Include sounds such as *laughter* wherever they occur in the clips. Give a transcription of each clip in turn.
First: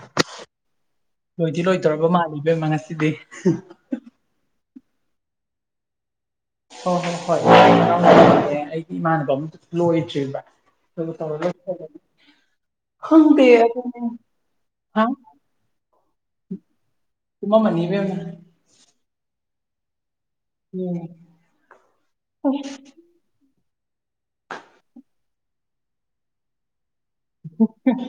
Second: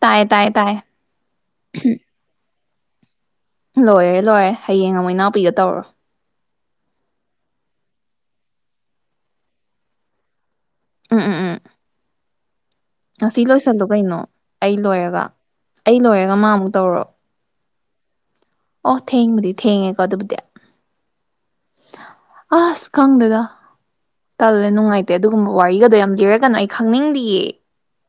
ꯇꯥꯏ ꯇꯥꯏ ꯇꯥꯏ ꯂꯣꯏꯗꯤ ꯂꯣꯏꯗꯔꯕ ꯃꯥꯜꯂꯤꯕꯦꯝꯃꯉꯁꯤ ꯂꯣꯏꯔꯦ ꯂꯣꯏꯔꯦ ꯍꯌꯦꯡ ꯑꯃꯛ ꯏꯅꯥꯎꯄꯤꯒ ꯇꯧꯔꯣ ꯍꯣꯏ ꯍꯣꯏ ꯍꯣꯏꯦ ꯑꯩꯒꯤ ꯏꯃꯥꯟꯅꯕ ꯑ ꯑꯃꯇ ꯂꯣꯏꯗ꯭ꯔꯤꯕ ꯎꯝ ꯆ ꯎꯝ ꯎꯝ ꯉꯁꯤ ꯂꯣꯏꯁꯜꯂꯨ ꯀꯩꯅꯣ ꯑꯩ ꯍꯥ ꯂꯣꯏꯔꯒ ꯑꯩ ꯂꯣꯏꯔꯒ ꯃꯥꯃꯨꯛ ꯇꯧꯔꯣ *unintelligible* ꯑꯣ ꯊꯦꯡꯕꯗꯤ ꯊꯦꯡꯉꯦꯀ ꯑꯗꯨꯕꯨꯗꯤꯌꯥ ꯎꯝ ꯑ ꯁ ꯈꯪ ꯗꯗ ꯇꯜꯂꯦ ꯅꯨꯡꯉꯥꯏꯇꯦ ꯑꯗꯨꯒꯨꯝꯕ ꯋꯥꯔꯤꯒꯗꯣ ꯌꯥꯝ ꯂꯤꯔꯒꯅꯨ ꯑꯩ ꯈꯪꯅꯤꯡꯗꯤ *unintelligible*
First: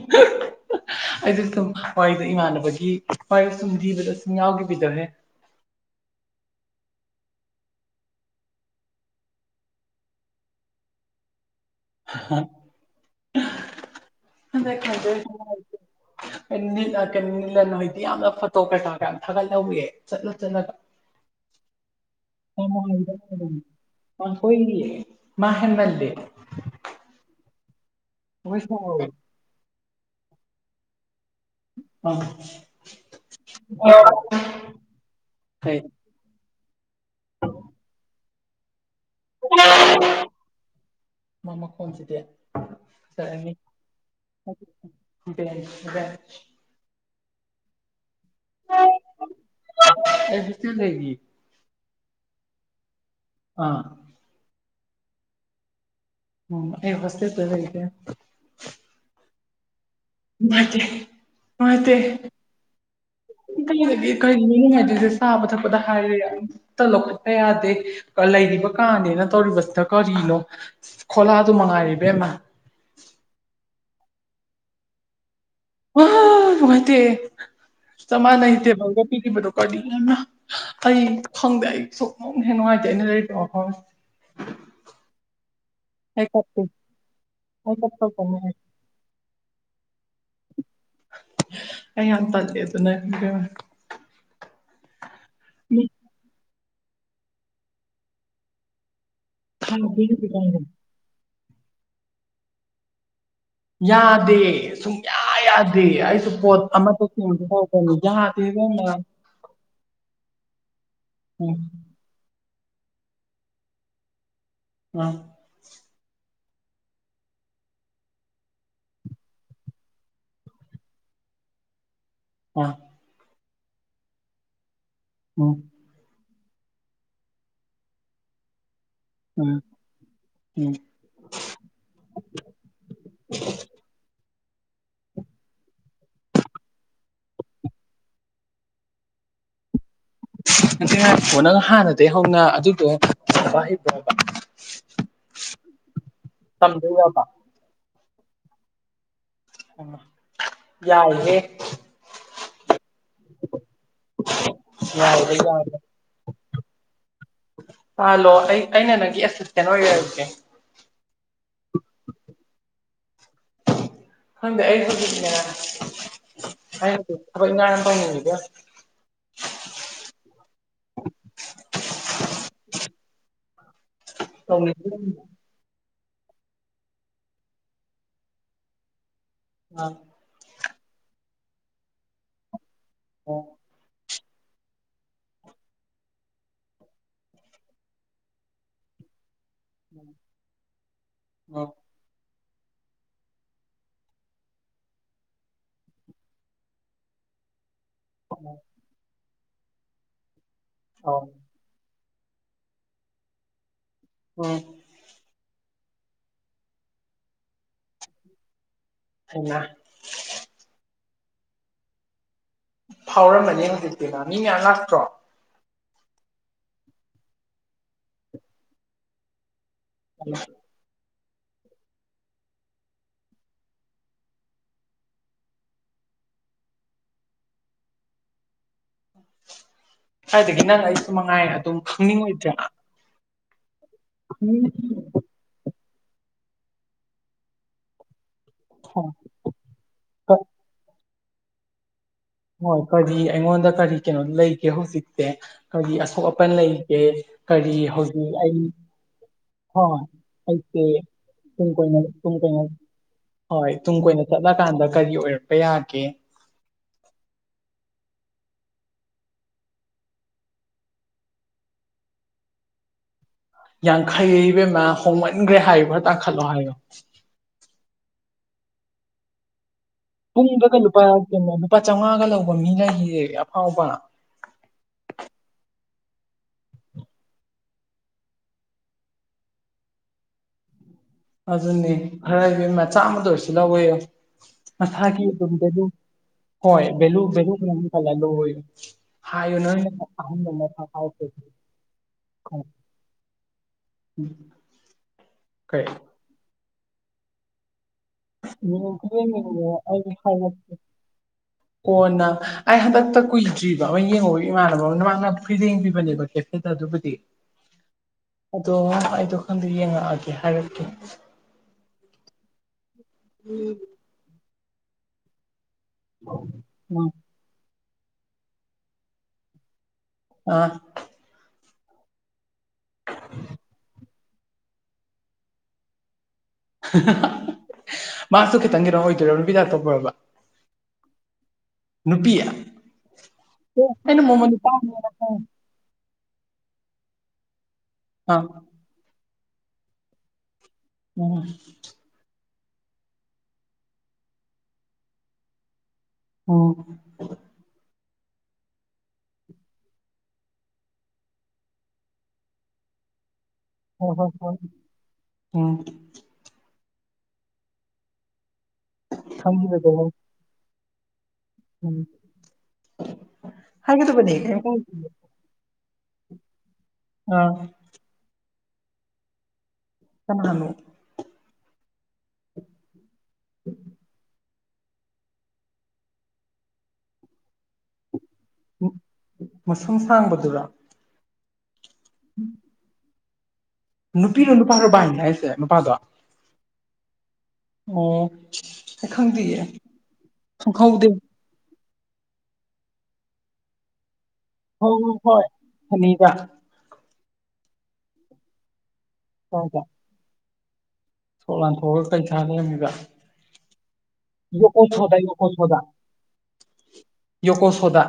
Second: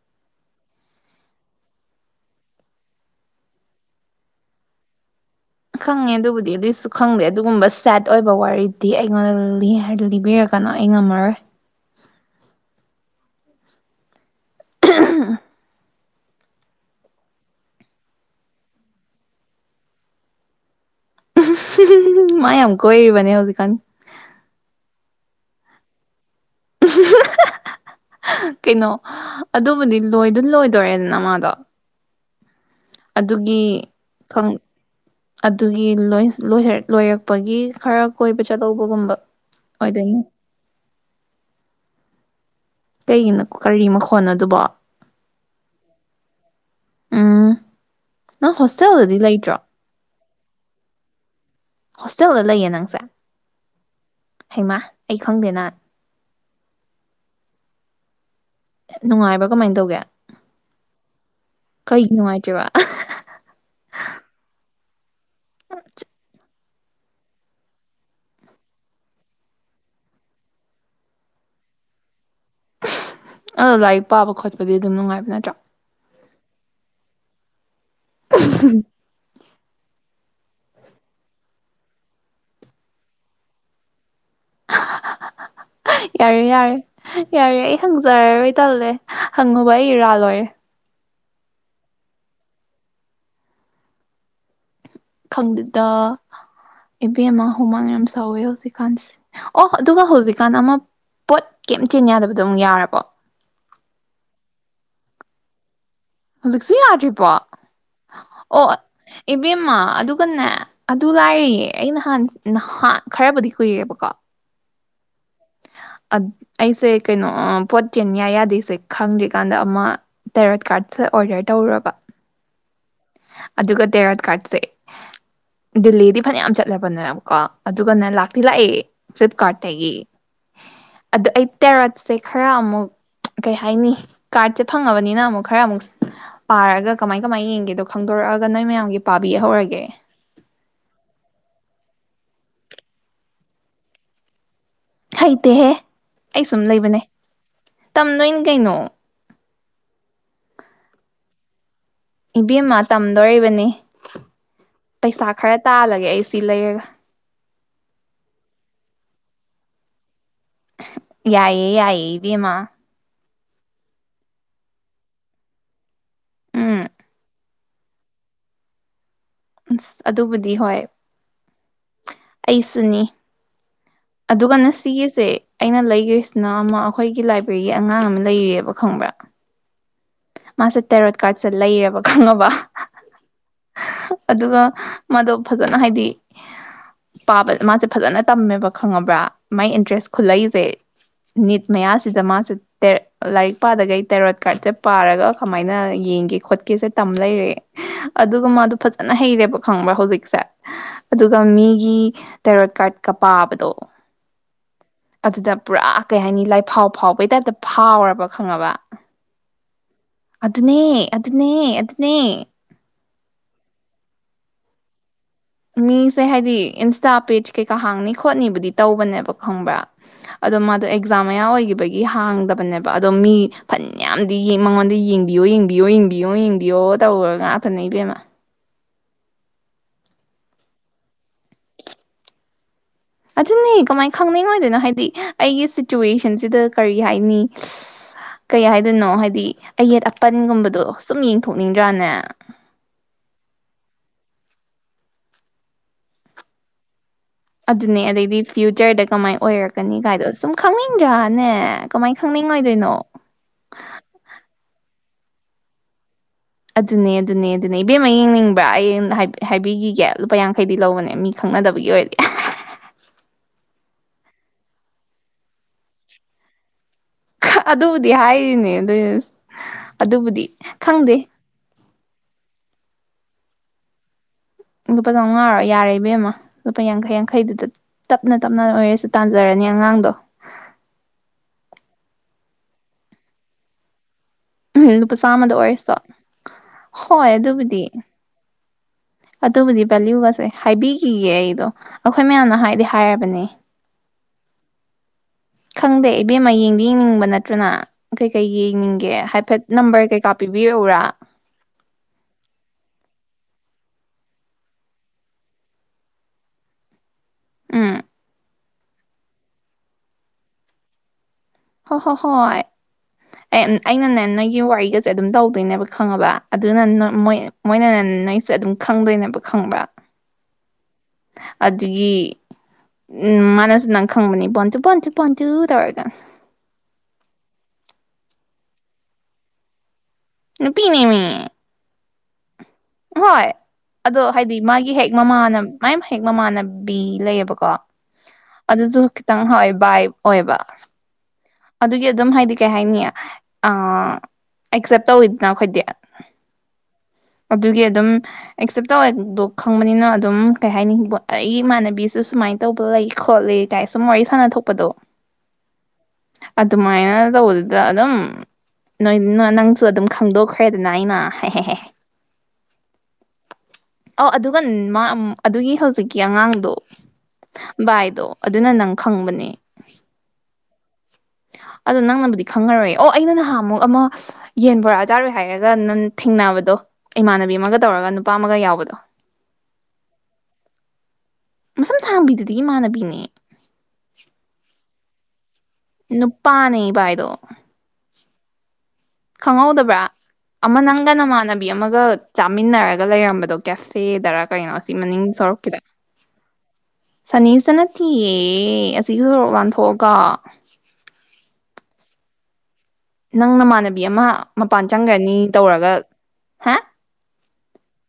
ꯑꯩꯗ ꯁꯨꯝ ꯋꯥꯔꯤꯗ ꯏꯃꯥꯟꯅꯕꯒꯤ ꯋꯥ ꯁꯨꯝ ꯕꯗ ꯁꯨꯝ ꯌꯥꯎꯒꯤꯕꯤꯗꯋꯦ ꯈꯪꯉꯦ ꯑꯗꯨꯕꯨꯗꯤ ꯑꯗꯨꯏꯁꯨ ꯈꯪꯗꯦ ꯑꯗꯨꯒꯨꯝꯕ ꯁꯦꯠ ꯑꯣꯏꯕ ꯋꯥꯔꯤꯗꯤ ꯑꯩꯉꯣꯟꯗ ꯂꯤꯕꯤꯔꯒ ꯀꯅꯥ ꯑꯩ ꯉꯝꯃꯔꯣꯏ ꯗ ꯩꯅ ꯅꯤꯂꯟ ꯍꯣꯏꯗꯤ ꯌꯥꯝꯅ ꯐꯣꯇꯣ ꯀꯇꯥꯥ ꯀ ꯌꯥꯝ ꯊꯥꯒꯠꯍꯧꯋꯏꯌꯦ ꯆꯠꯂ ꯆꯠꯂꯒ ꯃꯥ ꯌꯥꯝ ꯀꯣꯏꯔꯤꯕꯅꯦ ꯍꯧꯖꯤꯛꯀꯥꯟ ꯑꯣꯏ ꯃꯍꯟꯜꯦ ꯀꯩꯅꯣ ꯁꯥꯎꯋꯦ ꯑꯗꯨꯕꯨꯗꯤ ꯂꯣꯏ ꯑꯗꯨꯜ ꯂꯣꯏꯗꯣꯏꯣꯔꯦꯗ ꯅꯃꯥꯗꯣ *unintelligible* ꯑꯗꯨꯒꯤ ꯍꯩ ꯑꯗꯨꯒꯤ ꯂꯣꯏꯔꯦ ꯂꯣꯏꯔꯛꯄꯒꯤ ꯈꯔ ꯀꯣꯏꯕ ꯆꯗꯧꯕ ꯃꯃꯥ ꯈꯣꯟꯁꯤꯗꯤ ꯀꯩꯒꯤꯅꯣ ꯀꯔꯤ ꯃꯈꯣꯟꯅꯣ ꯑꯗꯨꯕꯣ *unintelligible* ꯎꯝ ꯅꯪ ꯍꯣꯁꯇꯦꯜꯗꯗꯤ ꯂꯩꯇ꯭ꯔꯣ ꯑꯩꯇ ꯂꯩ ꯍꯣꯁꯇꯦꯜꯗ ꯂꯩꯌꯦ ꯅꯪꯁꯦ ꯑꯥ ꯍꯩꯃ ꯑꯩ ꯈꯪꯗꯦꯅ ꯎ ꯑꯩ ꯐꯁꯦ ꯇ ꯂꯩꯗꯦ ꯅꯨꯡꯉꯥꯏꯕ꯭ꯔꯥ ꯀꯃꯥꯏꯅ ꯇꯧꯒꯦ ꯃꯥꯦ ꯃꯥꯦ ꯀꯩ ꯅꯨꯡꯉꯥꯏꯇ꯭ꯔꯤꯕ ꯏ ꯀ ꯆꯥꯕ ꯊꯛꯄꯗ ꯍꯥꯏꯔꯦ ꯌꯥ ꯑꯗꯨꯝ ꯂꯧꯈꯠꯄ ꯌꯥꯗꯦ ꯂꯩꯔꯤꯕ ꯀꯥꯅꯦꯅ ꯇꯧꯔꯤꯕꯁꯤꯗ ꯀꯔꯤꯅꯣ ꯈꯣꯂꯥꯗꯨ ꯃꯥꯔꯤꯕꯦꯃ ꯂꯥꯏꯔꯤꯛ ꯄꯥꯕ ꯈꯣꯠꯄꯗꯤ ꯑꯗꯨꯝ ꯅꯨꯡꯉꯥꯏꯕ ꯅꯠꯇ꯭ꯔꯥ ꯍꯗꯤꯦ ꯁꯃꯅ ꯏꯇꯦꯒꯗꯤꯕꯗꯨ ꯀ ꯌꯥꯝꯅ ꯑꯩ ꯈꯪꯗꯦ ꯑꯩ ꯁꯨꯡꯧꯅ ꯍꯦꯟꯅ ꯅꯨꯡꯉꯥꯏꯇꯦ ꯑꯩꯅ ꯂꯩꯣ ꯍꯣꯏ ꯌꯥꯔꯦ ꯀꯞꯄꯦ ꯌꯥꯔꯦ ꯌꯥꯔꯦ ꯑꯩ ꯍꯪꯖꯔꯔꯣꯏ ꯇꯜꯂꯦ ꯍꯪꯉꯨꯕ ꯑꯩ ꯏꯔꯥꯜ ꯂꯣꯏꯔꯦ ꯑꯩ ꯌꯥꯝ ꯇꯜꯂꯦ ꯑꯗꯨꯅ ꯃꯤ ꯈꯪꯗꯗ ꯏꯕꯦꯝꯃ ꯍꯨꯃꯥꯡ ꯌꯥꯝ ꯁꯥꯎꯋꯦ ꯍꯧꯖꯤꯛꯀꯥꯟꯁꯦ ꯑꯣ ꯑꯗꯨꯒ ꯍꯧꯖꯤꯛꯀꯥꯟꯗ ꯑꯃ ꯄꯣꯠ ꯀꯩꯝꯇꯦꯟ ꯌꯥꯗꯕꯗꯣꯝꯛ ꯌꯥꯔꯕꯣ ꯌꯥꯗꯦ ꯁꯨꯡꯌꯥ ꯌꯥꯗꯦ ꯑꯩꯁꯨ ꯄꯣꯠ ꯍꯧꯖꯤꯛꯁꯨ ꯑꯃꯠꯇ ꯌꯥꯗ꯭ꯔꯤꯔꯤꯕꯣ ꯆꯦꯟꯖ ꯇꯧꯔꯛꯄꯅꯤ ꯌꯥꯗꯦ ꯑꯣ ꯏꯕꯦꯝꯃ ꯏꯕꯦꯝꯃ ꯑꯗꯨꯒꯅꯦ ꯑꯗꯨ ꯎꯝ ꯂꯥꯏꯔꯤꯌꯦ ꯑꯩ ꯅꯍꯥꯟ ꯅꯍꯥꯟ ꯈꯔꯕꯨꯗꯤ ꯀꯨꯏꯔꯦꯕꯀꯣ ꯑ ꯑꯩꯁꯦ ꯀꯩꯅꯣ ꯄꯣꯠ ꯆꯦꯟꯌꯥ ꯌꯥꯗꯦꯁꯦ ꯈꯪꯗ꯭ꯔꯤꯀꯥꯟꯗ ꯑꯃ ꯇꯦꯔꯣꯠ ꯀꯥꯔꯠꯁꯦ ꯑꯣꯔꯗꯔ ꯇꯧꯔꯨꯔꯕ ꯑ ꯑꯗꯨꯒ ꯇꯦꯋꯥꯠ ꯀꯥꯠꯁꯦ ꯎꯝ ꯗꯤꯜꯂꯤꯗꯤ ꯐꯅꯌꯥꯝ ꯆꯠꯂꯕꯅꯦꯕꯀꯣ ꯑꯗꯨꯒ ꯅ ꯂꯥꯛꯇꯤ ꯂꯥꯛꯑꯦ ꯎꯝ ꯐ꯭ꯂꯤꯞꯀꯥꯔꯗꯠꯇꯒꯤ ꯎꯝ ꯑꯗꯨ ꯑꯩ ꯇꯦꯔꯣꯠꯁꯦ ꯈꯔ ꯑꯃꯨꯛ ꯀꯩ ꯍꯥꯏꯅꯤ ꯀꯥꯔꯠꯁꯦ ꯐꯪꯉꯕꯅꯤꯅ ꯑꯃꯨꯛ ꯈꯔ ꯑꯃꯨꯛ ꯄꯥꯔꯒ ꯀꯃꯥꯏ ꯀꯃꯥꯏꯅ ꯌꯦꯡꯒꯦꯗꯣ ꯈꯪꯗꯣꯔꯛꯑꯒ ꯅꯣꯏ ꯃꯌꯥꯝꯒꯤ ꯄꯥꯕꯤ ꯍꯧꯔꯒꯦ ꯉ ꯉꯄꯣ ꯅꯪ ꯍꯥꯟꯅꯗꯒꯤ ꯍꯧꯅ ꯑꯗꯨꯗꯣ ꯍꯩꯕ ꯍꯩꯇꯦꯍꯦ ꯑꯩ ꯁꯨꯝ ꯂꯩꯕꯅꯦ ꯇꯝꯗꯣꯏꯔꯕ ꯇꯝꯗꯣꯏꯅꯤ ꯀꯩꯅꯣ ꯑ ꯌꯥꯏꯌꯦꯦ ꯏꯕꯦꯝꯃ ꯇꯝꯗꯣꯔꯤꯕꯅꯤ ꯄꯩꯁꯥ ꯌꯥꯏꯍꯦ ꯈꯔ ꯇꯥꯜꯂꯒꯦ ꯑꯩ ꯁꯤ ꯂꯩꯔꯒ ꯍꯜꯂꯣ ꯑꯩ ꯑꯩꯅ ꯅꯪꯒꯤ ꯑꯦꯁꯤꯁꯇꯦꯟ ꯑꯣꯏꯈꯁꯦ ꯌꯥꯌꯦ ꯌꯥꯏꯌꯦꯕꯤ ꯃꯥ ꯍꯪꯗ ꯑꯩ ꯍꯗꯅꯦ ꯎꯝ ꯍꯥꯏ ꯏꯅꯅꯥꯅ ꯄꯥꯎꯅꯤꯅꯦ ꯀꯌꯥ ꯑꯁ ꯑꯗꯨꯕꯨꯗꯤ ꯍꯣꯏ ꯑꯩꯁꯨꯅꯤ ꯑꯗꯨꯒꯅ ꯇꯧꯅꯤꯡꯕꯒꯤ ꯁꯤꯒꯤꯁꯦ ꯑꯩꯅ ꯂꯩ ꯌꯨꯁꯅꯥ ꯑꯃ ꯑꯩꯈꯣꯏꯒꯤ ꯂꯥꯏꯕ꯭ꯔꯦꯔꯤꯒꯤ ꯑꯉꯥꯡ ꯑꯃ ꯂꯩꯔꯤꯑꯕ ꯈꯪꯕ꯭ꯔꯥ ꯑ ꯃꯥꯁꯦ ꯇꯦꯔꯣꯠ ꯀꯥꯔꯠꯁꯗ ꯂꯩꯔꯕ ꯈꯪꯉꯕ ꯑꯣ ꯑꯗꯨꯒ ꯃꯥꯗꯣ ꯐꯖꯅ ꯍꯥꯏꯗꯤ ꯄꯥꯕ ꯃꯥꯁꯦ ꯐꯖꯅ ꯇꯝꯃꯦꯕ ꯈꯪꯉꯕ꯭ꯔꯥ ꯃꯥꯏ ꯏꯟꯇꯔꯦꯁ ꯈꯨꯠꯂꯛꯏꯁꯦ ꯑ ꯅꯤꯠ ꯃꯌꯥꯁꯤꯗ ꯃꯥꯁꯤꯦ ꯂꯥꯏꯔꯤꯛ ꯄꯥꯗꯒꯩ ꯇꯦꯔꯣꯠ ꯀꯥꯔꯠꯁꯦ ꯄꯥꯔꯒ ꯀꯃꯥꯏꯅ ꯌꯦꯡꯒꯦ ꯈꯣꯠꯀꯦꯁꯦ ꯇꯝ ꯂꯩꯔꯦ ꯑꯗꯨꯒ ꯃꯥꯗꯣ ꯐꯖꯅ ꯍꯩꯔꯦ ꯈꯪꯕ꯭ꯔꯥ ꯍꯧꯖꯤꯛꯁꯦ ꯑꯧ ꯑꯗꯨꯒ ꯃꯤꯒꯤ ꯇꯦꯔꯣꯠ ꯀꯥꯔꯠꯀ ꯄꯥꯕꯗꯣ ꯎꯝ ꯑꯗꯨꯗ ꯄꯨꯔꯥ ꯀꯩ ꯍꯥꯏꯅꯤ ꯂꯥꯏꯐꯥꯎ ꯐꯥꯎꯕꯩ ꯇꯥꯏꯞꯇ ꯐꯥꯎꯔꯕ ꯈꯪꯉꯕ ꯍꯩꯃꯥ ꯑꯗꯨꯅꯦ ꯑꯗꯨꯅꯦ ꯑꯗꯨꯗꯅꯦ ꯐꯥꯎꯔꯝꯃꯅꯤ ꯍꯧꯖꯤꯛꯇꯤꯅ ꯃꯤ ꯃꯌꯥꯝ ꯉꯥꯛꯇ꯭ꯔꯣ ꯃꯤꯁꯦ ꯍꯥꯏꯗꯤ ꯏꯟꯁꯇꯥ ꯄꯦꯖ ꯀꯩꯀꯥ ꯍꯥꯡꯅꯤ ꯈꯣꯠꯅꯤꯕꯨꯗꯤ ꯇꯧꯕꯅꯦꯕ ꯈꯪꯕ꯭ꯔꯥ ꯑꯗ ꯃꯥ ꯑꯗꯨ ꯄꯛꯖꯥꯝ ꯃꯌꯥ ꯑꯣꯏꯈꯤꯕꯒꯤ ꯍꯥꯡꯗꯕꯅꯦꯕ ꯑꯗꯣ ꯃꯤ ꯐꯟ ꯌꯥꯝꯗꯤ ꯃꯉꯣꯟꯗ ꯌꯦꯡꯕꯤꯌꯣ ꯌꯦꯡꯕꯤꯌꯣꯡ ꯍꯡꯕꯤꯌꯣ ꯍꯡꯕꯤꯌꯣ ꯇꯧꯈꯔꯒ ꯉꯥꯛꯇꯅ ꯏꯕꯦꯝꯃ ꯑꯗꯨꯗꯒꯤ ꯅꯪ ꯑꯩꯁꯨ ꯃꯉꯥꯏꯅ ꯑꯗꯨꯝ ꯈꯪꯅꯤꯡꯉꯣꯏꯗ꯭ꯔꯥ ꯑꯗꯨꯅꯦ ꯀꯃꯥꯏꯅ ꯈꯪꯅꯤꯡꯉ ꯑꯣꯏꯗꯣꯏꯅꯣ ꯍꯥꯏꯗꯤ ꯑꯩꯒꯤ ꯁꯤꯆꯨꯋꯦꯁꯟꯁꯤꯗ ꯀꯔꯤ ꯍꯥꯏꯅꯤ ꯀꯩ ꯍꯥꯏꯗꯣꯏꯅꯣ ꯍꯥꯏꯗꯤ ꯑꯌꯦꯠ ꯑꯄꯟꯒꯨꯝꯕꯗꯣ ꯁꯨꯝ ꯌꯦꯡꯊꯣꯛꯅꯤꯡꯗ꯭ꯔꯥꯅꯦ ꯍꯣꯏ ꯀꯔꯤ ꯑꯩꯉꯣꯟꯗ ꯀꯔꯤ ꯀꯩꯅꯣ ꯂꯩꯒꯦ ꯍꯧꯖꯤꯛꯁꯦ ꯀꯔꯤ ꯑꯁꯣꯛ ꯑꯄꯟ ꯂꯩꯒꯦ ꯀꯔꯤ ꯑꯗꯨꯅꯦ ꯍꯧꯖꯤꯛ ꯑꯗꯩꯗꯤ ꯑꯩ ꯐ꯭ꯌꯨꯆꯔꯗ ꯀꯃꯥꯏꯅ ꯑꯣꯏꯔꯛꯀꯅꯤ ꯍꯣꯏ ꯀꯥꯏꯗꯣ ꯁꯨꯝ ꯑꯩꯁꯦ ꯈꯪꯅꯤꯡꯗ꯭ꯔꯥꯅꯦ ꯇꯨꯡ ꯀꯣꯏꯅ ꯀꯃꯥꯏꯅ ꯇꯨꯡ ꯈꯪꯅꯤꯡ ꯀꯣꯏꯅ ꯑꯣꯏꯗꯣꯏꯅꯣ ꯍꯣꯏ ꯇꯨꯡ ꯀꯣꯏꯅ ꯆꯠꯂ ꯀꯥꯟꯗ ꯀꯔꯤ ꯑꯣꯏꯔꯛꯄ ꯌꯥꯒꯦ ꯑꯗꯨꯅꯦ ꯑꯗꯨꯅꯦ ꯑꯗꯨꯅꯦ ꯏꯕꯦꯝꯃ ꯌꯦꯡꯅꯤꯡꯕ꯭ꯔꯥ ꯑꯩ ꯍꯥꯏꯕꯤꯈꯤꯒꯦ ꯂꯨꯄꯥ ꯌꯥꯡꯈꯩꯗꯤ ꯂꯧꯕꯅꯦ ꯃꯤ ꯈ ꯈꯪꯅꯗꯕꯒꯤ ꯑꯣꯏꯗꯤ ꯌꯥꯡꯈꯩꯕꯦꯝꯃ ꯍꯣꯡꯃꯟꯈ꯭ꯔꯦ ꯍꯥꯏꯨ ꯈꯔꯥ ꯇꯥꯡꯈꯠꯂꯣ ꯍꯥꯏꯌꯣ ꯑꯗꯨꯕꯨꯗꯤ ꯍꯥꯏꯔꯤꯅꯦ ꯑꯗꯨ ꯑꯗꯨꯕꯨꯗꯤ ꯄꯨꯡꯗꯒ ꯂꯨꯄꯥ ꯈꯪꯗꯦ ꯀꯩꯅꯣ ꯂꯨꯄꯥ ꯆꯥꯃꯉꯥꯒ ꯂꯧꯕ ꯃꯤ ꯂꯩꯦ ꯑꯐꯥꯎꯕ ꯂꯨꯄꯥ ꯆꯥꯃꯉꯥꯣ ꯌꯥꯔꯦ ꯏꯕꯦꯝꯃ ꯂꯨꯄꯥ ꯌꯥꯡꯈꯩ ꯌꯥꯡꯈꯩꯗꯨꯗ ꯇꯞꯅ ꯇꯞꯅ ꯑꯣꯏꯔꯁꯨ ꯇꯥꯟꯖꯔꯅꯤ ꯑꯉꯥꯡꯗꯣ ꯑꯗꯨꯅꯦ ꯈꯔ ꯍꯥꯏꯕꯦꯝ ꯃ ꯆꯥꯝꯃꯗ ꯑꯣꯏꯔꯁꯨ ꯂꯧꯋꯣ ꯂꯨꯄꯥ ꯃꯁꯥꯒꯤ ꯑꯗꯨꯝ ꯆꯥꯝꯃꯗ ꯚꯦꯂꯨ ꯑꯣꯏꯔꯁꯨ ꯍꯣꯏ ꯚꯦꯂꯨ ꯚꯦꯂꯨ ꯀꯨꯛ ꯀꯜꯂ ꯂꯧ ꯑꯗꯨꯕꯨꯗꯤ ꯚꯦꯂꯨꯒꯁꯦ ꯍꯥꯏꯕꯤꯈꯤꯒꯦ ꯑꯩꯗꯣ ꯑꯩꯈꯣꯏ ꯃꯌꯥꯝꯅ ꯍꯥꯏꯗꯤ ꯍꯥꯏꯔꯕꯅꯦ ꯎꯝ ꯈꯪꯗꯦ ꯏꯕꯦꯝꯃ ꯌꯦꯡꯕꯤ ꯌꯦꯡꯅꯤꯡꯕ ꯅꯠꯇ꯭ꯔꯅ ꯀꯩꯀꯩ ꯌꯦꯡ ꯌꯦꯡꯅꯤꯡꯒꯦ ꯈꯨꯌꯦꯡ ꯍꯥꯏꯐꯦꯠ ꯌꯦꯡꯉꯣ ꯅꯝꯕꯔ ꯑꯩ ꯀꯩꯀꯥ ꯍꯥꯏꯔꯛꯀꯦ ꯄꯤꯕꯤꯔꯛꯎꯔꯥ ꯀꯣꯟꯅ ꯑꯩ ꯍꯟꯗꯛꯇ ꯀꯨꯏꯗ꯭ꯔꯤꯕ ꯑꯩ ꯌꯦꯡꯉꯧ ꯏꯃꯥꯟꯅꯕ ꯑꯃ ꯅ ꯃꯥꯅ ꯐꯨꯔꯤ ꯌꯦꯡꯕꯤꯕꯅꯦꯕ ꯀꯦꯐꯦꯗ ꯑꯗꯨꯕꯨꯗꯤ ꯎꯝ ꯑꯗꯣ ꯑꯩꯗꯣ ꯈꯪꯗꯦ ꯌꯦꯡꯉꯛꯑꯒꯦ ꯍꯥꯏꯔꯛꯀꯦ ꯍꯣꯏ ꯍꯣꯏ ꯍꯣꯏ ꯍꯣꯏ ꯑꯩꯅꯅꯦ ꯅꯣꯏꯒꯤ ꯋꯥꯔꯤꯒꯁꯦ ꯑꯗꯨꯝ ꯇꯧꯗꯣꯏꯅꯦꯕ ꯈꯪꯉꯕ ꯑꯗꯨꯅꯣꯏ ꯎꯝ ꯃꯣꯏꯅ ꯅꯣꯏꯁꯦ ꯑꯗꯨꯝ ꯈꯪꯗꯣꯏꯅꯦꯕ ꯈꯪꯕ ꯑꯥ ꯑꯗꯨꯒꯤ ꯎꯝ ꯃꯥꯅꯁꯨ ꯅ ꯈꯪꯅꯤ ꯁꯨ ꯁꯨ ꯨ ꯇꯕꯥꯔꯒ ꯃꯥꯁꯨ ꯈꯤꯇꯪꯒꯤꯔꯣ ꯑꯣꯏꯗꯣꯏꯔ ꯔꯨꯕꯤꯗꯥꯛ ꯇꯧꯕ ꯄꯨꯔꯕ ꯄꯤꯅꯦ ꯃꯤ ꯅꯨꯄꯤꯌꯥ ꯍꯣꯏ ꯑꯗꯣ ꯍꯥꯏꯗꯤ ꯃꯥꯒꯤ ꯍꯦꯛ ꯈꯟ ꯃꯃꯥꯅ ꯃꯥꯏ ꯍꯦꯛ ꯃꯃꯥꯟꯅꯕꯤ ꯂꯩꯌꯦꯕꯀꯣ ꯑꯥ ꯑꯗꯨꯁꯨ ꯈꯤꯇꯪ ꯍꯥꯎꯋꯦ ꯕꯥꯏ ꯑꯣꯏꯕ ꯃ ꯑꯗꯨꯒꯤ ꯑꯗꯨꯝ ꯍꯥꯏꯗꯤ ꯀꯩ ꯍꯥꯏꯅꯤ ꯑꯦꯛꯁꯦꯞ ꯇꯧꯋꯤꯗꯅ ꯑꯩꯈꯣꯏꯗꯤ ꯑꯣ ꯑꯗꯨꯒꯤ ꯑꯗꯨꯝ ꯑꯦꯛꯁꯦꯞ ꯇꯧꯋꯦꯗꯣ ꯈꯪꯕꯅꯤꯅ ꯑꯗꯨꯝ ꯀꯩ ꯍꯥꯏꯅꯤꯕ ꯑꯩꯒꯤ ꯏꯃꯥꯟꯅꯕꯤꯁꯤ ꯁꯨꯃꯥꯏꯅ ꯇꯧꯕ ꯂꯩ ꯈꯣꯠꯂꯤ ꯀꯥꯏ ꯁꯨꯝ ꯍ ꯍꯣ ꯋꯥꯔꯤ ꯁꯥꯟꯅ ꯍꯣ ꯊꯣꯛꯄꯗꯣ ꯎꯝ ꯑꯗꯨꯃꯥꯏꯅ ꯇꯧꯕꯗꯨꯗ ꯑꯗꯨꯝ ꯅꯣꯏ ꯅꯪꯁꯨ ꯈꯪꯒꯤꯕꯗꯣ ꯑꯗꯨꯝ ꯈꯪꯗꯣꯛꯈ꯭ꯔꯦꯗꯅ ꯑꯩꯅ ꯎꯝ ꯑꯣ ꯍꯥꯏꯒꯗꯕꯅꯦ ꯑꯗꯨꯒ ꯀꯩꯝ ꯀꯥꯏꯗꯤꯌꯦ ꯑꯩꯒꯤ ꯍꯧꯖꯤꯛꯀꯤ ꯑꯉꯥꯡꯗꯣ ꯑꯥ ꯕꯥꯏꯗꯣ ꯑꯗꯨꯅ ꯅꯪ ꯈꯪꯕꯅꯦ ꯀꯅꯥ ꯑꯗꯣ ꯅꯪꯅꯕꯨꯗꯤ ꯈꯪꯉꯔꯣꯏꯦ ꯑꯣ ꯑꯩꯅ ꯅꯍꯥꯟ ꯑꯃꯨꯛ ꯑꯃ ꯌꯦꯟ ꯐꯣꯔꯛꯑ ꯆꯥꯔꯣꯏ ꯍꯥꯏꯔꯒ ꯅꯪ ꯊꯦꯡꯅꯕꯗꯣ ꯏꯃꯥꯟꯅꯕꯤ ꯑꯃꯒ ꯇꯧꯔꯒ ꯑꯃꯒ ꯌꯥꯎꯕꯗꯣ ꯃꯁꯨꯝ ꯁꯥꯡꯕꯗꯨꯔ ꯃꯁꯝ ꯁꯥꯡꯕꯤꯗꯨꯗꯒꯤ ꯃꯥꯥꯟꯅꯕꯤꯅꯦ ꯅꯨꯄꯤꯅ ꯅꯨꯄꯥꯔꯕꯥ ꯍꯅꯥꯏꯦ ꯅꯨꯄꯥ ꯅ ꯄꯥꯏꯗꯣ ꯑꯣ ꯑꯩ ꯈꯪꯗꯤꯌꯦ ꯈꯪꯍꯧꯗꯕ꯭ꯔꯥ ꯑꯃ ꯈꯪꯍꯧꯗꯦ ꯅꯪꯒ ꯅꯃꯥꯟꯅꯕꯤ ꯑꯃꯒ ꯑꯗꯨꯒ ꯆꯥꯃꯤꯟꯅꯔꯒ ꯂꯩꯔꯝꯕꯗꯣ ꯀꯦꯐꯦꯗꯔ ꯀꯩꯅꯣ ꯁꯤ ꯍꯣꯏ ꯍꯣꯏ ꯃꯅꯤꯡ ꯍꯣꯏ ꯁꯔꯛꯈꯤꯗ ꯐꯅꯤꯗ ꯁꯅꯤꯁꯤꯇ ꯅꯠꯇꯦꯌꯦ ꯑꯁꯤꯁꯨ ꯁꯣꯔꯣꯛ ꯂꯥꯟꯊꯣꯛꯑꯒ ꯊꯣꯛꯣꯛ ꯂꯥꯟꯊꯣꯛꯑꯒ ꯀꯩꯥ ꯂꯩꯔꯝꯃꯤꯒ ꯅꯪ ꯅꯃꯥꯟꯅꯕꯤ ꯑꯃ ꯃꯄꯥꯟ ꯁꯣꯗꯥ ꯆꯪꯒꯅꯤ ꯇꯧꯔꯒ ꯍꯥ ꯌꯀꯣ ꯁꯣꯗꯥ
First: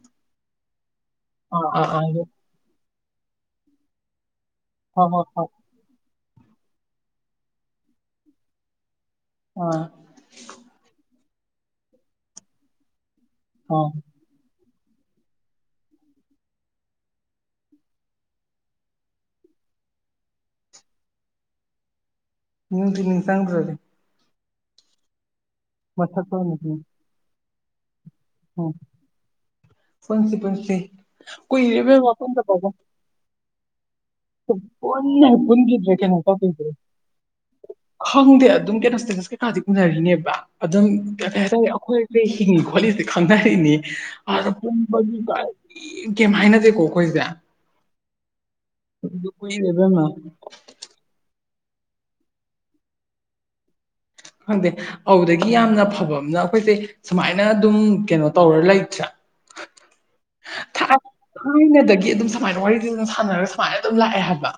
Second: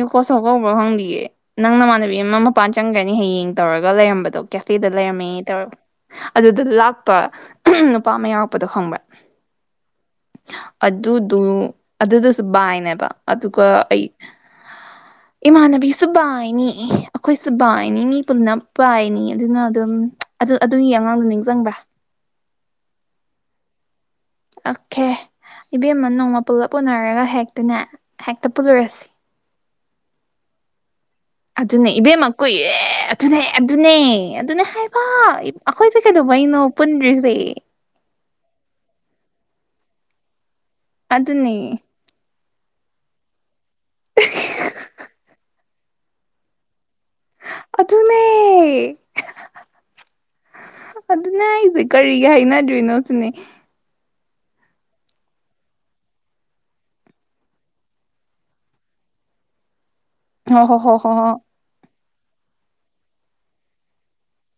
ꯏ ꯀꯣꯁꯧ ꯀꯧꯕ꯭ꯔꯣ ꯈꯪꯗꯌꯦꯦ ꯑꯥ ꯅꯪ ꯑꯥ ꯑꯥ ꯅꯃꯥꯟꯅꯕꯤ ꯌꯣ ꯑꯃ ꯃꯄꯥꯟ ꯆꯪꯈ꯭ꯔꯅꯤ ꯍꯌꯦꯡ ꯇꯧꯔꯒ ꯂꯩꯔꯝꯕꯗꯣ ꯀꯦꯐꯦꯗ ꯍꯣꯏ ꯂꯩꯔꯝꯃꯦ ꯍꯣꯏ ꯍꯣꯏ ꯇꯧꯔ ꯑꯗꯨꯗ ꯂꯥꯛꯄ ꯅꯨꯄꯥ ꯑꯃ ꯌꯥꯎꯔꯛꯄꯗꯣ ꯈꯪꯕ꯭ꯔꯥ ꯑꯥ ꯑꯗꯨꯗꯨ ꯑꯗꯨꯗꯨꯁꯨ ꯕꯥꯏꯅꯦꯕ ꯑꯗꯨꯒ ꯑꯩ ꯎꯝ ꯏꯃꯥꯟꯅꯕꯤꯁꯨ ꯕꯥꯏꯅꯤ ꯑꯩꯈꯣꯏꯁꯨ ꯕꯥꯏꯅꯤꯅꯤ ꯄꯨꯅꯞ ꯕꯥꯥꯏꯅꯤ ꯑꯗꯨꯅ ꯑꯗꯨꯝ ꯑꯗꯨ ꯑꯗꯨꯒꯤ ꯑꯉꯥꯡꯗꯣ ꯅꯤꯡꯁꯤꯡꯕ꯭ꯔꯥ ꯅꯔꯤ ꯅꯤꯡ ꯆꯪꯗ꯭꯭ꯔꯔꯤ ꯑꯀꯦ ꯏꯕꯦꯝꯃ ꯅꯣꯡꯃ ꯑꯣꯏꯅꯗꯤ ꯄꯨꯂꯞ ꯎꯅꯔꯒ ꯍꯦꯛꯇꯅꯦ ꯍꯦꯛꯇ ꯎꯝ ꯄꯨꯂꯨꯔꯁꯤ ꯄꯨꯟꯁꯤ ꯄꯨꯟꯁꯤ ꯀꯨꯏꯔꯦ ꯑꯗꯨꯅꯦ ꯏꯕꯦ ꯏꯕꯦꯝꯃ ꯃꯀꯣꯏ ꯄꯨꯟꯗꯕꯒ ꯏꯔꯦ ꯑꯗꯨ ꯑꯗꯨꯅꯦ ꯑꯗꯨ ꯑꯗꯨꯅꯦ ꯑꯦ ꯑꯗꯨꯅꯦ ꯍꯥꯏꯕ ꯁꯨꯛꯄꯨꯟ ꯍꯦꯛ ꯄꯨꯟꯈꯤꯗ꯭ꯔꯦ ꯑꯩꯈꯣꯏꯁꯦ ꯀꯩꯗꯧꯕꯩꯅꯣ ꯄꯨꯟꯗ꯭ꯔꯤꯁꯦ ꯍꯥꯎꯗꯦ ꯑꯗꯨꯝ ꯀꯦ ꯅꯁ ꯗꯤꯛ ꯎꯅꯔꯤꯅꯦꯕ ꯑꯗꯨꯝ ꯀꯔꯤ ꯍꯥꯏꯇꯥꯔꯦ ꯑꯗꯨꯅꯦ ꯑꯩꯈꯣꯏꯁꯦ ꯍꯤꯡꯉꯤ ꯈꯣꯠꯂꯤꯁꯦ ꯈꯪꯅꯔꯤꯅꯤ ꯑ ꯀꯩ ꯍꯥꯏꯅꯗꯦꯀꯣ ꯑꯩꯈꯣꯏꯁꯦ ꯑꯗꯨꯅꯦ ꯀꯣꯏ ꯂꯩꯕꯅ ꯑꯗꯨꯅꯦ ꯍꯥꯏꯁꯦ ꯀꯔꯤꯒꯤ ꯍꯥꯏꯅꯗꯣꯏꯅꯣ ꯁꯤꯅꯦ ꯈꯪꯗꯦ ꯑꯗꯨꯗꯒꯤ ꯌꯥꯝꯅ ꯐꯕ ꯑꯃꯅ ꯑꯩꯈꯣꯏꯁꯦ ꯁꯨꯃꯥꯏꯅ ꯑꯗꯨꯝ ꯀꯩꯅꯣ ꯇꯧꯔ ꯂꯩꯁꯦ ꯑ ꯑ ꯍꯣ ꯍꯣ ꯍꯣ ꯍ ꯑꯗꯨꯝ ꯁꯨꯃꯥꯏꯅ ꯋꯥꯔꯤ ꯂꯤ ꯁꯥꯟꯅꯔꯒ ꯁꯨꯃꯥꯏꯅ ꯑꯗꯨꯝ ꯂꯥꯛꯑꯦ ꯍꯥꯏꯕ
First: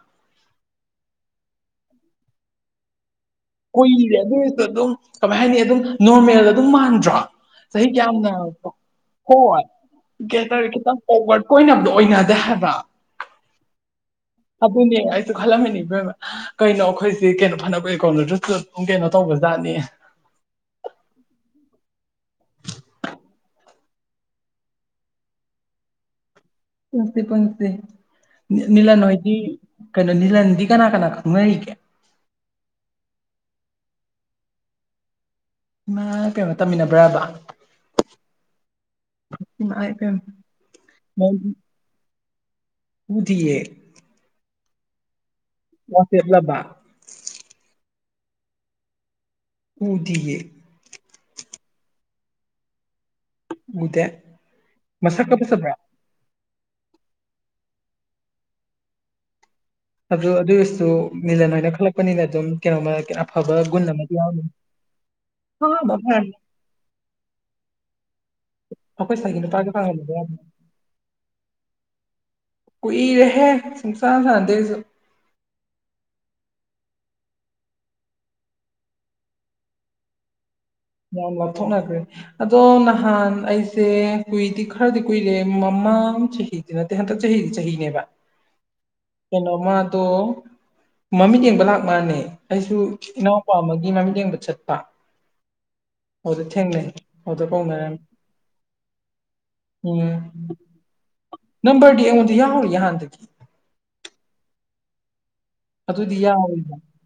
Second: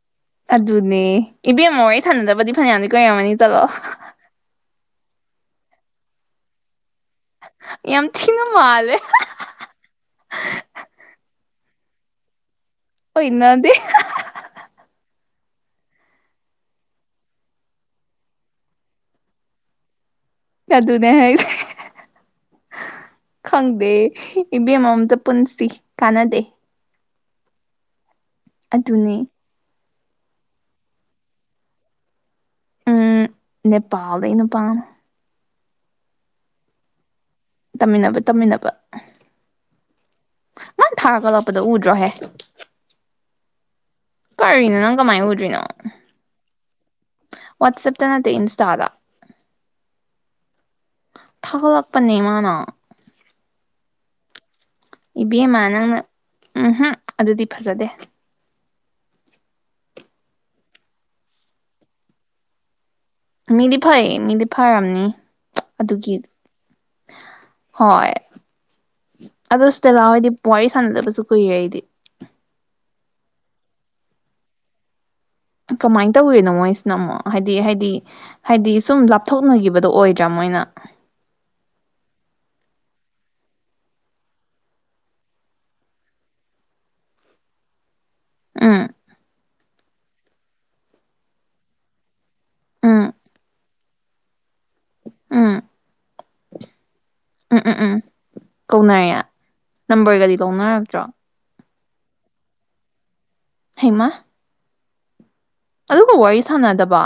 ꯑꯗꯨꯅꯦ ꯏꯕꯦꯝꯃꯣ ꯑꯩ ꯊꯥꯟꯅꯗꯕꯗꯤ ꯐꯅꯌꯥꯝꯅꯤ ꯀꯣꯏꯔꯝꯃꯅꯤ ꯀꯨꯏꯔꯦ ꯑꯗꯨꯔꯁꯨ ꯑꯗꯨꯝ ꯀꯃꯥꯏ ꯍꯥꯏꯅꯤ ꯑꯗꯨꯝ ꯅꯣꯔꯃꯦꯜꯗ ꯑꯗꯨꯝ ꯃꯥꯟꯕ ꯁꯍꯤ ꯌꯥꯝ ꯀꯌꯥꯝ ꯅ ꯊꯤꯅ ꯃꯥꯜꯂꯦ ꯍꯣ ꯀꯦ ꯇꯈꯤꯗ ꯐꯒ ꯀꯣꯏ ꯅꯗꯣ ꯑꯣꯏꯅꯗ ꯍꯥꯏꯕ ꯑꯣ ꯏꯟꯅꯣꯗꯤ ꯑꯗꯨꯅꯦ ꯑꯩꯁꯨ ꯈꯜꯂꯝꯃꯤꯅꯤꯕ ꯀꯩꯅꯣ ꯑꯩꯈꯣꯏꯁꯦ ꯀꯩꯅꯣ ꯐꯅꯕꯒꯤ ꯀꯣꯅꯗꯨꯁꯨ ꯑꯗꯨꯝ ꯀꯩꯅꯣ ꯇꯧꯕ ꯗꯥꯅꯤ ꯆꯗꯨꯅꯦ ꯍꯥꯏꯦ ꯗ ꯏꯕꯦꯝꯃꯝꯇ ꯄꯨꯟꯁꯤ ꯀꯥꯟꯅꯗꯦ ꯄꯪ ꯄꯪꯤ ꯅꯅꯤꯂ ꯑꯗꯨꯅꯤ ꯅꯣꯏꯗꯤ ꯀꯩꯅꯣ ꯅꯤꯂꯟꯗꯤ ꯀꯅꯥ ꯀꯅꯥ ꯈꯪꯅꯔꯤꯒꯦ ꯅꯦꯄꯥꯜꯗꯩꯅ ꯄꯂ ꯏꯃꯥ ꯀꯩꯅꯣ ꯇꯝꯃꯤꯟꯅꯕ꯭ꯔꯕ ꯇꯝꯃꯤꯟꯅꯕ ꯇꯝꯃꯤꯟꯅꯕ ꯏꯃꯥ ꯏꯄꯦꯝꯃ ꯃꯥꯅ ꯊꯥꯔ ꯀꯠꯂꯛꯄꯗ ꯎꯗ꯭ꯔꯣꯍꯦ ꯎꯗꯤꯦ ꯅꯣ ꯅꯪ ꯀꯃꯥꯏꯅ ꯎꯗ꯭ꯔꯤꯅꯣ ꯋꯥ ꯅ ꯇ ꯏꯟꯁ ꯇꯥꯗ ꯎꯗꯤꯌꯦ ꯂꯛꯄꯅꯦꯃꯅ ꯀꯨꯗꯦ ꯏꯕꯦꯝꯃ ꯅꯪꯅ ꯎꯝꯝ ꯑꯗꯨꯗꯤ ꯐꯖꯗꯦ ꯑꯗꯨ ꯑꯗꯨꯒꯤꯁꯨ ꯃꯤꯂꯟ ꯑꯣꯏꯅ ꯈꯜꯂꯛꯄꯅꯤꯅ ꯑꯗꯨꯝ ꯀꯩꯅꯣꯃ ꯑꯐꯕ ꯃꯤꯗꯤ ꯒꯨꯟ ꯐꯩꯌꯦ ꯑꯃꯗꯤ ꯌꯥꯎꯅꯤ ꯃꯤꯗꯤ ꯐꯝꯅꯤ ꯑꯍꯥꯟꯕ ꯑꯗꯨꯒꯤ ꯐꯔꯅꯤ ꯍꯣꯏ ꯑꯩꯈꯣꯏ ꯁꯥꯏꯒꯤ ꯑꯗꯨ ꯅꯨꯄꯥꯒ ꯁꯤꯗ ꯐꯪꯍꯟꯕ ꯂꯥꯛꯑꯣꯑꯣꯗꯤ ꯌꯥꯕꯅꯤ ꯋꯥꯔꯤ ꯁꯥꯟꯅꯗꯕꯁꯨ ꯀꯨꯏꯔꯦ ꯑꯩꯗꯤ ꯀꯨꯏꯔꯦꯍꯦ ꯁꯁꯤꯡꯁꯥ ꯁꯥꯟꯗꯦꯁꯨ ꯀꯃꯥꯏꯅ ꯇꯧꯋꯤꯅꯣ ꯃꯣꯏꯁꯤꯅ ꯑꯃꯨꯛ ꯍꯥꯏꯗꯤ ꯍꯥꯏꯗꯤ ꯍꯥꯏꯗꯤ ꯁꯨꯝ ꯂꯥꯞꯊꯣꯛꯅꯈꯤꯕꯗꯣ ꯑꯣꯏꯗ꯭ꯔꯥ ꯃꯣꯏꯅ ꯌꯥꯝ ꯂꯥꯞꯊꯣꯛꯅꯈ꯭ꯔꯦ ꯑꯗꯣ ꯅꯍꯥꯟ ꯑꯩꯁꯦ ꯀꯨꯏꯗꯤ ꯈꯔꯗꯤ ꯀꯨꯏꯔꯦꯃ ꯆꯍꯤꯗꯤ ꯅꯠꯇꯦ ꯍꯟꯇ ꯆꯍꯤꯗꯤ ꯆꯍꯤꯅꯦꯕ ꯑꯥ ꯀꯩꯅꯣꯃ ꯑꯗꯨꯣ ꯃꯃꯤꯠ ꯌꯦꯡꯕ ꯂꯥꯛ ꯃꯥꯜꯅꯦ ꯑꯩꯁꯨ ꯎꯝ ꯏꯅꯥꯎꯄꯥ ꯑꯃꯒꯤ ꯃꯃꯤꯠ ꯌꯦꯡꯕ ꯆꯠꯄ ꯎꯝ ꯑꯗꯨꯗꯤ ꯊꯦꯡꯅꯩ ꯑꯗꯨꯗ ꯎꯝ ꯎꯝ ꯐꯥꯎꯅꯔꯦ ꯎꯝ ꯀꯧꯅꯔꯦ ꯎꯝ ꯅꯝꯕꯔꯒꯗꯤ ꯂꯧꯅꯔꯛꯇ꯭ꯔꯣ ꯅꯝꯕꯔꯗꯤꯉꯣꯟꯗꯤ ꯌꯥ ꯍ ꯌꯥ ꯍꯥꯟꯗ ꯃ ꯑꯗꯨꯗꯤ ꯌꯥꯎꯔꯣꯏꯗ ꯁꯥꯟꯅꯗꯕ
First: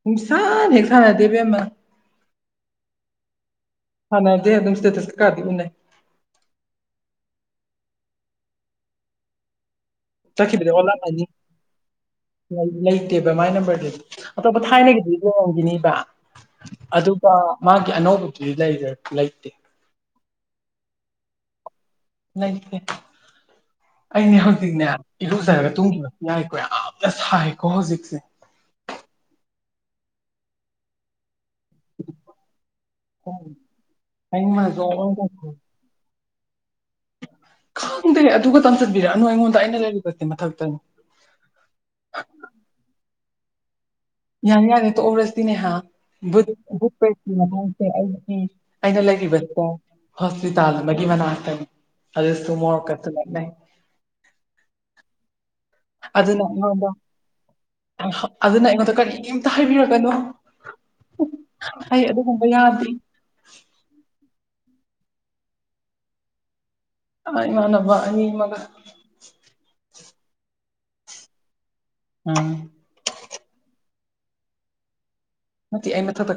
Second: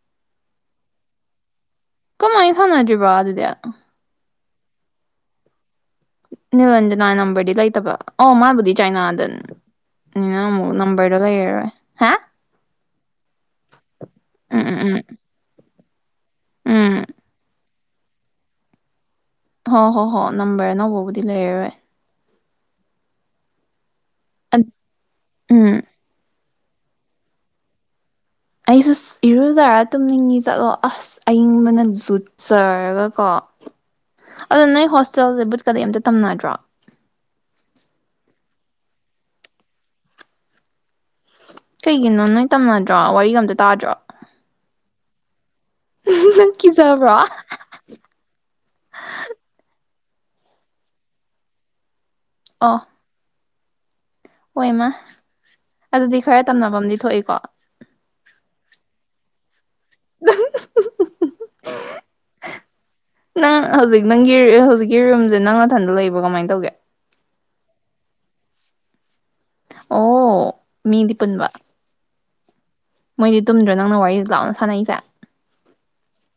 ꯄꯨꯡ ꯏꯁꯥꯅ ꯍꯦꯛ ꯁꯥꯟꯅꯗꯦꯕꯦꯝꯃ ꯀꯃꯥꯏ ꯁꯅꯖꯤꯕꯥꯗꯗꯌꯥ ꯑꯗꯨꯁꯇꯦꯇꯁꯤꯀꯔꯗꯤ ꯎꯟꯅ ꯅꯤꯔꯟꯖꯅꯥ ꯅꯝꯕꯝꯕꯔꯗꯤ ꯂꯩ ꯇꯕ ꯑꯣ ꯃꯥꯥꯏꯕꯨꯙ ꯆꯥꯏꯅꯥꯗꯟ ꯆ ꯈꯈꯤꯗ ꯑꯣꯂ ꯍꯥꯏꯅꯤ ꯍꯥ ꯂꯩꯇꯦꯕ ꯃꯥꯏ ꯅꯝꯕꯔꯗꯨꯗꯤ ꯑꯇꯣꯞꯄ ꯎꯝ ꯎꯝ ꯎꯝ ꯊꯥꯏꯅꯒꯤꯗꯤ ꯂꯝꯒꯤꯅꯤ ꯎꯝ ꯑꯗꯨꯒ ꯃꯥꯒꯤ ꯑꯅꯧꯕꯗꯨꯗꯤ ꯂꯩꯖ ꯍꯣꯏ ꯍꯣ ꯍꯣꯏ ꯅꯝꯕꯔ ꯑꯅꯧꯕꯕꯨꯗꯤ ꯂꯩꯔꯔꯣꯏ ꯦ ꯑꯩꯅꯦ ꯍꯧꯖꯤꯛꯅꯦ ꯏꯍꯧꯖꯈꯒ ꯎꯝ ꯇꯨꯝꯈꯤꯕ ꯁ ꯍꯥꯏꯦꯀꯣ ꯍꯧꯣꯖꯤꯛꯁꯦ ꯑꯩꯁꯨ ꯏꯔꯨꯖꯔꯥ ꯇꯨꯝꯅꯤꯡꯉꯤ ꯆꯠꯂꯣ ꯑꯁ ꯑꯏꯪꯕꯅꯖꯨꯠꯆꯔꯒ ꯀꯣ ꯑꯗꯣ ꯅꯣꯏ ꯍꯣꯁꯇꯦꯜꯁꯦ ꯕꯨꯠ ꯀꯔꯤꯩ ꯑꯝꯇ ꯇꯝꯅꯗ꯭ꯔꯣ ꯈꯪꯗꯦ ꯑꯗꯨ ꯈꯛꯇꯪ ꯆꯠꯄꯤꯔꯛꯅꯣ ꯑꯩꯉꯣꯟꯗ ꯑꯩꯅ ꯂꯩꯔꯤꯕꯕꯁꯦ ꯃꯊꯛꯇꯅꯤ ꯀꯩꯒꯤꯅꯣ ꯅꯣꯏ ꯇꯝꯅꯗ꯭ꯔꯣ ꯋꯥꯔꯤꯒ ꯑꯝꯇ ꯇꯥꯗ꯭ꯔꯣ ꯌꯥꯅꯤ ꯌꯥꯅꯤ ꯑꯣꯔ ꯁꯤꯅꯦꯍꯥ ꯕꯨ ꯅꯪ ꯕꯨ ꯀꯤꯖꯕ꯭ꯔꯣ ꯄꯀꯤ ꯃꯇꯥꯡꯁꯦ ꯑꯩꯒꯤ ꯑꯩꯅ ꯂꯩꯔꯤꯕꯁꯦ ꯍꯣꯁꯄꯤ ꯇꯜ ꯃꯒꯤꯃꯅꯥ ꯍꯥꯏꯇꯅꯦ ꯑꯗꯨꯗꯁꯨ ꯃ ꯀ ꯂ ꯍ ꯏꯃ ꯑꯗꯨꯗꯤ ꯑꯗꯨꯅ ꯈꯔ ꯑꯩꯉꯣꯟꯗ ꯇꯝꯅꯐꯝꯗꯤ ꯊꯣꯛꯏꯀꯣ ꯑꯗꯨꯅ ꯑꯩꯉꯣꯟꯗ ꯀꯔꯤꯒꯤ ꯑꯝꯇ ꯍꯥꯏꯕꯤꯛꯑꯣ ꯣ ꯑꯩ ꯑꯗꯨꯒꯨꯝꯕ ꯌꯥꯗ꯭ꯦ ꯅꯪ ꯍꯧꯖꯤꯛ ꯅꯪꯒꯤ ꯍꯧꯖꯤꯛꯀꯤ ꯔꯨꯝꯁꯦ ꯅꯪ ꯃꯊꯟꯗ ꯂꯩꯕ꯭ꯔꯥ ꯀꯃꯥꯏꯅ ꯇꯧꯒꯦ ꯑ ꯏꯃ ꯅꯕꯅꯤ ꯃꯒ ꯑꯣ ꯃꯤꯗꯤ ꯄꯨꯟꯕ ꯎꯝ ꯃꯣꯏꯗꯤ ꯇꯨꯝꯗ꯭ꯔꯣ ꯅꯪꯅ ꯋꯥꯔꯤꯗ ꯂꯥꯎꯅ ꯁꯥꯟꯅꯩꯁꯦ ꯅꯠꯇꯦ ꯑꯩ ꯃꯊꯛꯇ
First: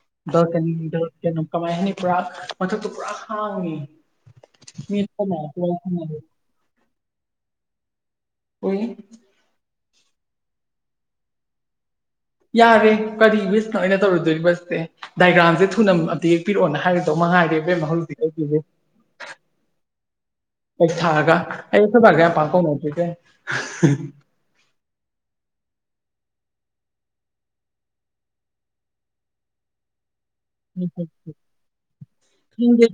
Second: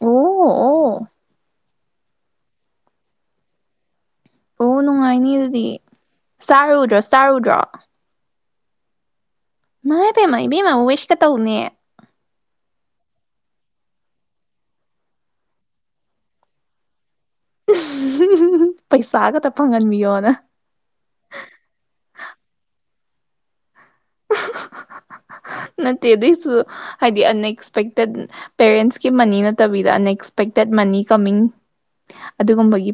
ꯑꯣ ꯑꯣ ꯀꯃꯥꯏ ꯍꯥꯏꯅꯤ ꯄꯨꯔꯥ ꯃꯊꯛꯇ ꯄꯨꯔꯥ ꯍꯥꯡꯉꯤ ꯑꯣ ꯃꯤ ꯅꯨꯡꯉꯥꯏꯅꯤ ꯑꯗꯨꯗꯤ ꯆꯥꯔꯨꯗ꯭ꯔꯣ ꯆꯥꯔꯨꯗ꯭ꯔꯣ ꯍꯏ ꯉ ꯄꯥꯏꯋꯦꯁ ꯀ ꯇ ꯎꯅꯤ ꯌꯥꯔꯦ ꯀꯔꯤ ꯋꯤꯁꯅ ꯑꯩꯅ ꯇꯧꯔꯨꯗꯣꯔꯤꯕꯁꯦ ꯗꯥꯏꯒ꯭ꯔꯥꯝꯁꯦ ꯊꯨꯅ ꯑꯝꯇ ꯌꯦꯛꯄꯤꯔꯛꯑꯣꯅ ꯍꯥꯏꯔꯁ ꯔꯦ ꯃꯍ ꯑꯩ ꯄꯩꯁꯥꯒꯇ ꯐꯪꯍꯟꯕꯤꯌꯣꯅ ꯊꯥꯛꯑꯒ ꯑꯩ ꯑꯩꯈꯣꯏꯗꯥ ꯀꯌꯥ ꯄꯥꯡꯀꯧꯅꯗ꯭ꯔꯤꯁꯦ ꯅꯗꯤ ꯨ ꯍꯥꯏꯗꯤ ꯑꯟꯑꯛꯁꯄꯦꯛꯇꯦꯠ ꯄꯦꯔꯦꯟꯁꯀꯤ ꯃꯅꯤ ꯅꯠꯇꯕꯤꯗ ꯑꯟꯑꯛꯁꯄ ꯑꯦꯛꯄꯦꯛꯇꯦꯠ ꯃꯅꯤ ꯀꯃꯤꯡ ꯈꯪꯗꯦ ꯑꯗꯨꯒꯨꯝꯕꯒꯤ